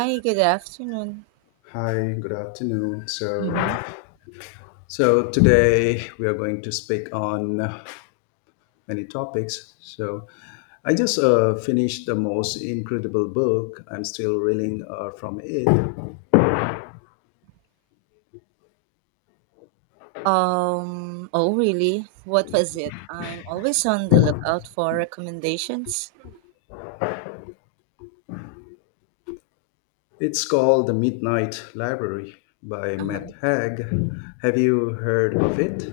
Hi, good afternoon. Hi, good afternoon. So, Mm-hmm. so today we are going to speak on many topics. So, I just finished the most incredible book. I'm still reeling from it. Oh really? What was it? I'm always on the lookout for recommendations. It's called The Midnight Library by Uh-huh. Matt Haig. Have you heard of it?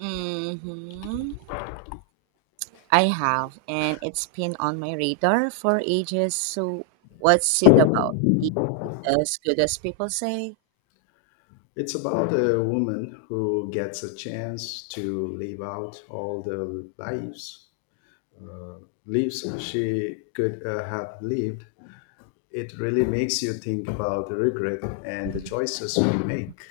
Mm-hmm. I have, and it's been on my radar for ages. So, what's it about? Is it as good as people say? It's about a woman who gets a chance to live out all the lives she could have lived. It really makes you think about the regret and the choices we make.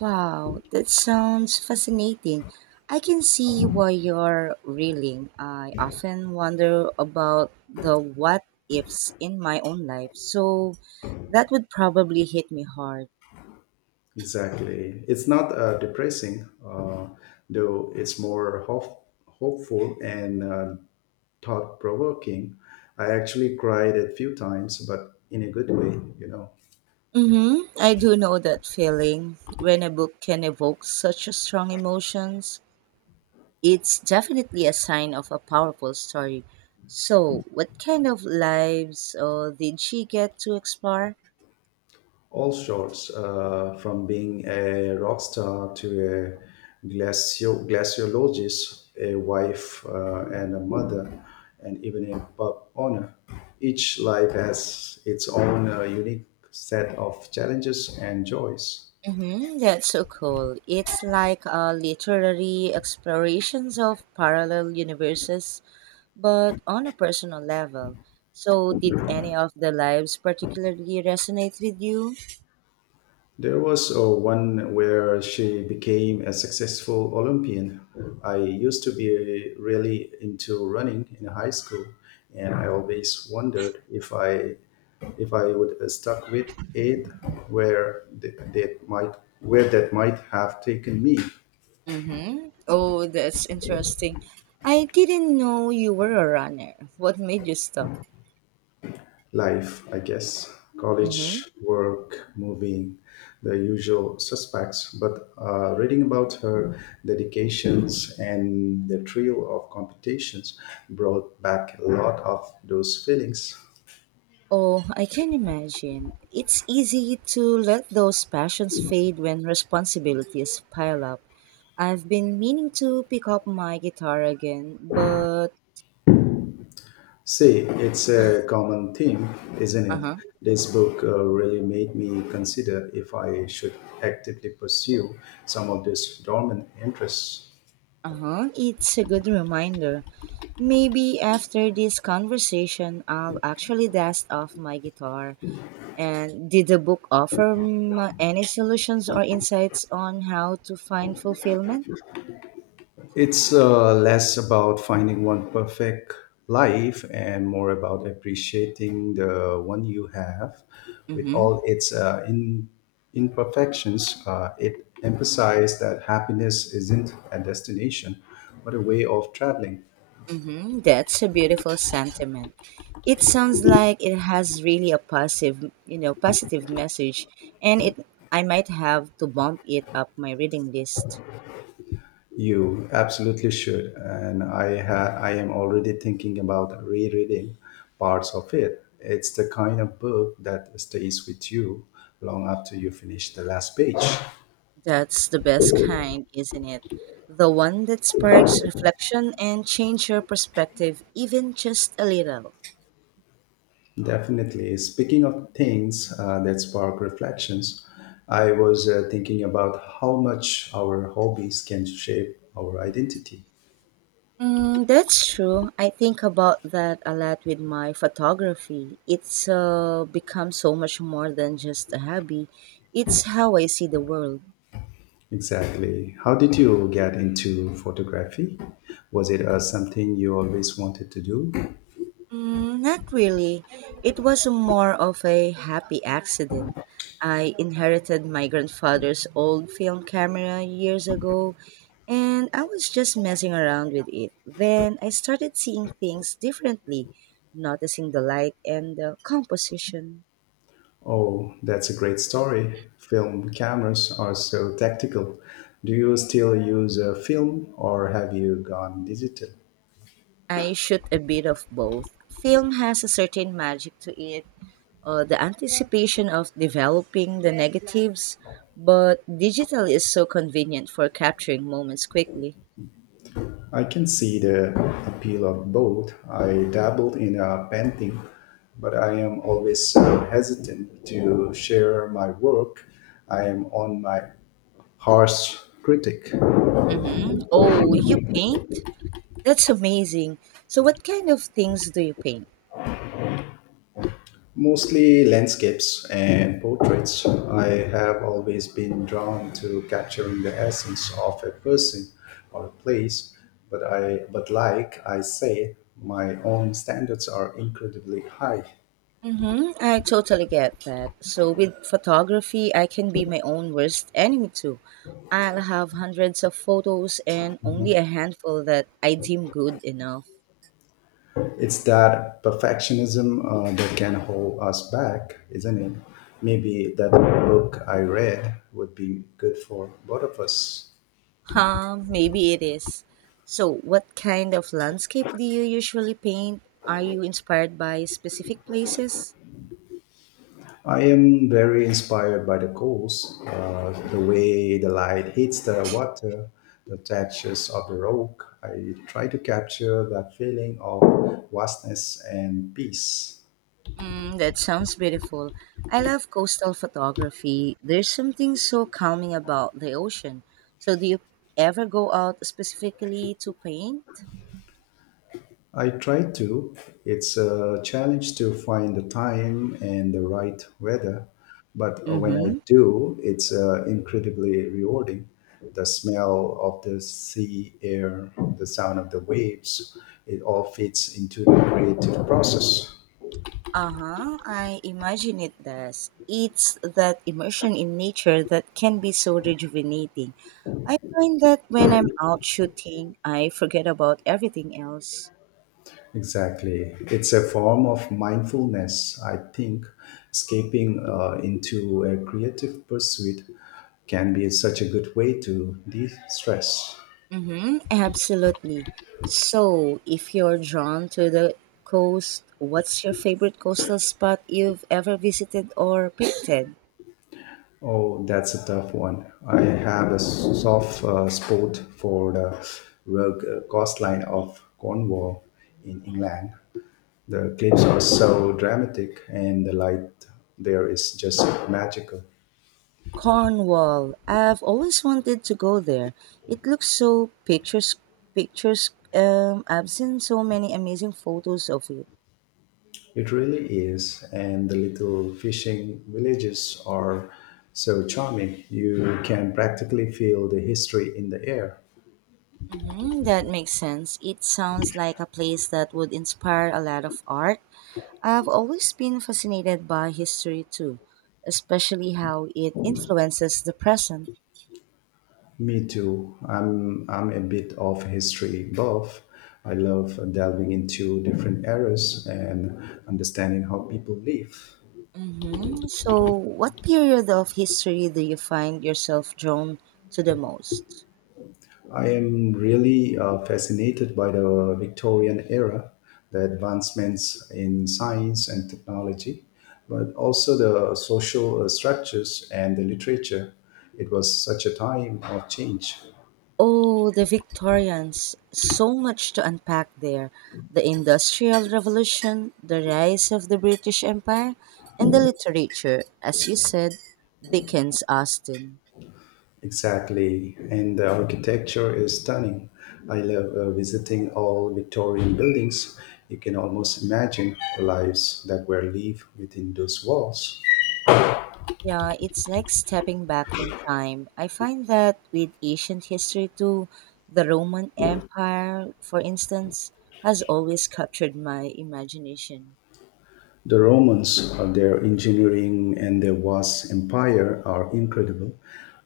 Wow, that sounds fascinating. I can see why you're reeling. I often wonder about the what ifs in my own life, so that would probably hit me hard. Exactly. It's not depressing, though it's more hopeful and thought provoking. I actually cried a few times, but in a good way, you know. Mm-hmm. I do know that feeling when a book can evoke such a strong emotions. It's definitely a sign of a powerful story. So, what kind of lives did she get to explore? All sorts, from being a rock star to a glaciologist, a wife and a mother, and even a pub owner. Each life has its own unique set of challenges and joys. Hmm, that's so cool. It's like a literary explorations of parallel universes, but on a personal level. So, did any of the lives particularly resonate with you? There was one where she became a successful Olympian. I used to be really into running in high school, and I always wondered if I would stuck with it, where th- that might where that might have taken me. Mm-hmm. Oh, that's interesting. I didn't know you were a runner. What made you stop? Life, I guess. Mm-hmm. College, work, moving, the usual suspects. But reading about her dedications and the thrill of competitions brought back a lot of those feelings. Oh, I can imagine. It's easy to let those passions fade when responsibilities pile up. I've been meaning to pick up my guitar again, but See, it's a common theme, isn't it? uh-huh, This book really made me consider if I should actively pursue some of these dormant interests. uh-huh, it's a good reminder. Maybe after this conversation, I'll actually dust off my guitar. And did the book offer any solutions or insights on how to find fulfillment? It's less about finding one perfect life and more about appreciating the one you have with Mm-hmm. all its imperfections. It emphasizes that happiness isn't a destination, but a way of traveling. Hmm, that's a beautiful sentiment. It sounds like it has really a positive, positive message, and it. I might have to bump it up my reading list. You absolutely should. And I am already thinking about rereading parts of it. It's the kind of book that stays with you long after you finish the last page. That's the best kind, isn't it? The one that sparks reflection and change your perspective even just a little. Definitely. Speaking of things that spark reflections, I was thinking about how much our hobbies can shape our identity. Mm, that's true. I think about that a lot with my photography. It's become so much more than just a hobby. It's how I see the world. Exactly. How did you get into photography? Was it something you always wanted to do? Mm, not really. It was more of a happy accident. I inherited my grandfather's old film camera years ago, and I was just messing around with it. Then I started seeing things differently, noticing the light and the composition. Oh, that's a great story. Film cameras are so tactical. Do you still use a film or have you gone digital? I shoot a bit of both. Film has a certain magic to it, the anticipation of developing the negatives, but digital is so convenient for capturing moments quickly. I can see the appeal of both. I dabbled in painting, but I am always hesitant to share my work. I am on my harsh critic, Mm-hmm. Oh, you paint? That's amazing. So, what kind of things do you paint? mostly landscapes and portraits. I have always been drawn to capturing the essence of a person or a place, but I but like I say, my own standards are incredibly high. Mm-hmm, I totally get that. So, with photography, I can be my own worst enemy too. I'll have hundreds of photos and only a handful that I deem good enough. It's that perfectionism that can hold us back, isn't it? Maybe that book I read would be good for both of us. Huh, maybe it is. So, what kind of landscape do you usually paint? Are you inspired by specific places? I am very inspired by the coast, the way the light hits the water, the textures of the rock. I try to capture that feeling of vastness and peace. Mm, that sounds beautiful. I love coastal photography. There's something so calming about the ocean. So, do you ever go out specifically to paint? I try to. It's a challenge to find the time and the right weather, but Mm when I hmm. do, it's incredibly rewarding. The smell of the sea air, the sound of the waves, it all fits into the creative process. Uh-huh, I imagine it does. It's that immersion in nature that can be so rejuvenating. I find that when I'm out shooting, I forget about everything else. Exactly. It's a form of mindfulness, I think. Escaping into a creative pursuit can be such a good way to de stress. Mm-hmm, absolutely. So, if you're drawn to the coast, what's your favorite coastal spot you've ever visited or painted? Oh, that's a tough one. I have a soft spot for the coastline of Cornwall in England. The cliffs are so dramatic, and the light there is just magical. Cornwall. I've always wanted to go there. It looks so pictures, I've seen so many amazing photos of it. It really is, and the little fishing villages are so charming. You can practically feel the history in the air. Hmm, that makes sense. It sounds like a place that would inspire a lot of art. I've always been fascinated by history too, especially how it influences the present. Me too. I'm a bit of a history buff. I love delving into different eras and understanding how people live. Hmm. So, what period of history do you find yourself drawn to the most? I am really fascinated by the Victorian era, the advancements in science and technology, but also the social structures and the literature. It was such a time of change. Oh, the Victorians. So much to unpack there. The Industrial Revolution, the rise of the British Empire, and the literature, as you said, Dickens, Austen. Exactly, and the architecture is stunning. I love visiting all Victorian buildings. You can almost imagine the lives that were lived within those walls. Yeah, it's like stepping back in time. I find that with ancient history too, the Roman Empire, for instance, has always captured my imagination. The Romans, their engineering and their vast empire are incredible.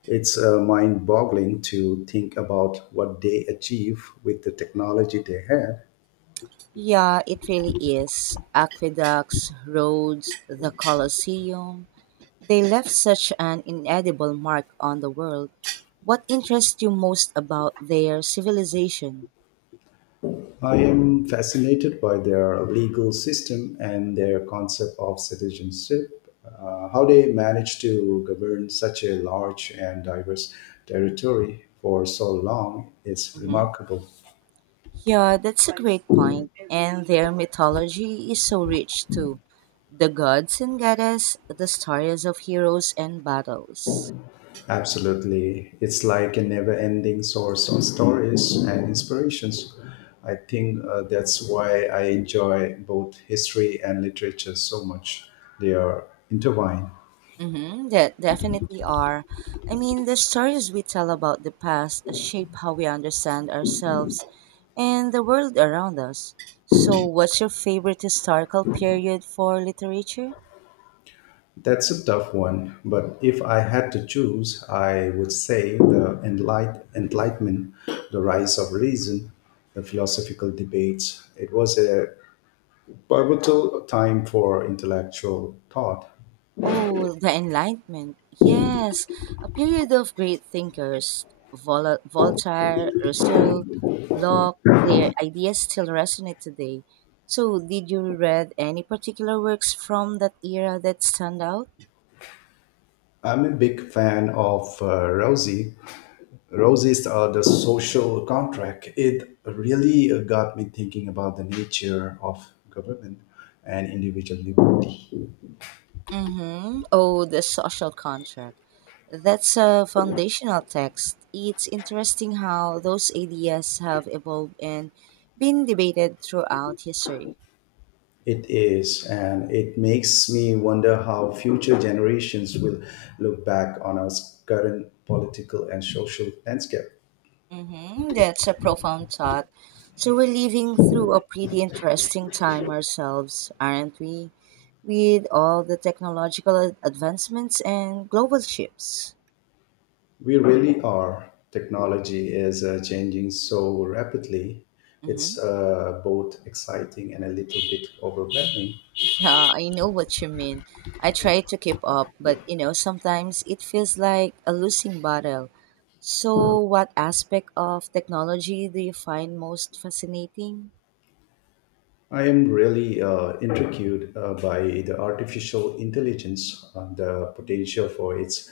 It's mind boggling to think about what they achieved with the technology they had. Yeah, it really is. Aqueducts, roads, the Colosseum. They left such an inedible mark on the world. What interests you most about their civilization? I am fascinated by their legal system and their concept of citizenship, how they manage to govern such a large and diverse territory for so long is Hmm. remarkable. Yeah, that's a great point. And their mythology is so rich too. The gods and goddess, the stories of heroes and battles. Absolutely. It's like a never ending source of stories and inspirations. I think that's why I enjoy both history and literature so much. They are intertwined. Mm-hmm, that definitely are. I mean, the stories we tell about the past shape how we understand ourselves and the world around us. So, what's your favorite historical period for literature? That's a tough one, but if I had to choose, I would say the Enlightenment, the rise of reason, the philosophical debates. It was a pivotal time for intellectual thought. Oh, the Enlightenment. Yes, a period of great thinkers. Voltaire, Rousseau, Locke, their ideas still resonate today. So, did you read any particular works from that era that stand out? I'm a big fan of Rosie. Rosie's The Social Contract. It really got me thinking about the nature of government and individual liberty. Mm-hmm. Oh, the social contract. That's a foundational text. It's interesting how those ideas have evolved and been debated throughout history. It is, and it makes me wonder how future generations will look back on our current political and social landscape. Mm-hmm. That's a profound thought. So we're living through a pretty interesting time ourselves, aren't we? With all the technological advancements and global shifts. We really are. Technology is changing so rapidly. It's Mm-hmm. Both exciting and a little bit overwhelming. Yeah, I know what you mean. I try to keep up, but you know, sometimes it feels like a losing battle. So, what aspect of technology do you find most fascinating? I am really intrigued by the artificial intelligence, and the potential for its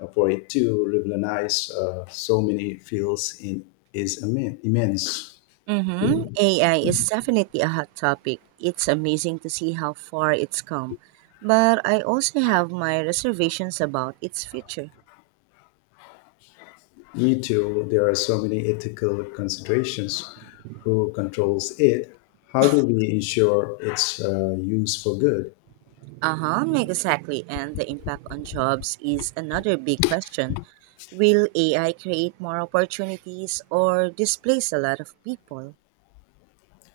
for it to revolutionize so many fields in is immense. Mm-hmm. AI is definitely a hot topic. It's amazing to see how far it's come, but I also have my reservations about its future. E-tool, there are so many ethical considerations. Who controls it? How do we ensure its use for good? Uh-huh, like exactly. And the impact on jobs is another big question. Will AI create more opportunities or displace a lot of people?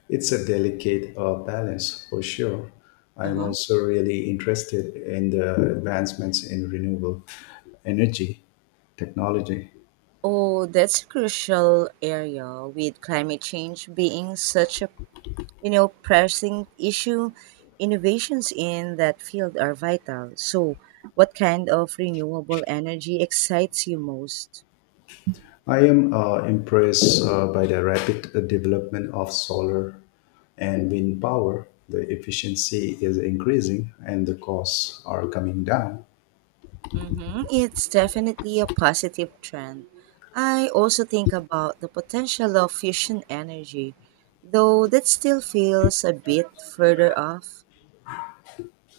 It's a delicate balance for sure. I'm Uh-huh. also really interested in the advancements in renewable energy technology. Oh, that's a crucial area with climate change being such a, you know, pressing issue. Innovations in that field are vital. So, what kind of renewable energy excites you most? I am impressed by the rapid development of solar and wind power. The efficiency is increasing and the costs are coming down. Mm-hmm. It's definitely a positive trend. I also think about the potential of fusion energy, though that still feels a bit further off.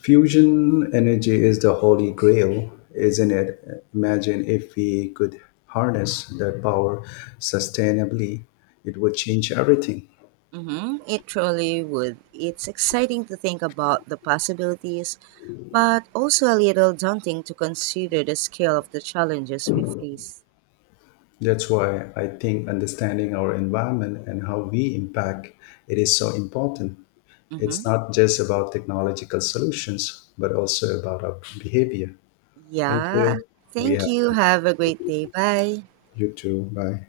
Fusion energy is the holy grail, isn't it? Imagine if we could harness that power sustainably, it would change everything. Mm-hmm. It truly would. It's exciting to think about the possibilities, but also a little daunting to consider the scale of the challenges we face. That's why I think understanding our environment and how we impact it is so important. Mm-hmm. It's not just about technological solutions, but also about our behavior. Thank Yeah. you. We Thank have you. Have a great day. Bye. you too. Bye.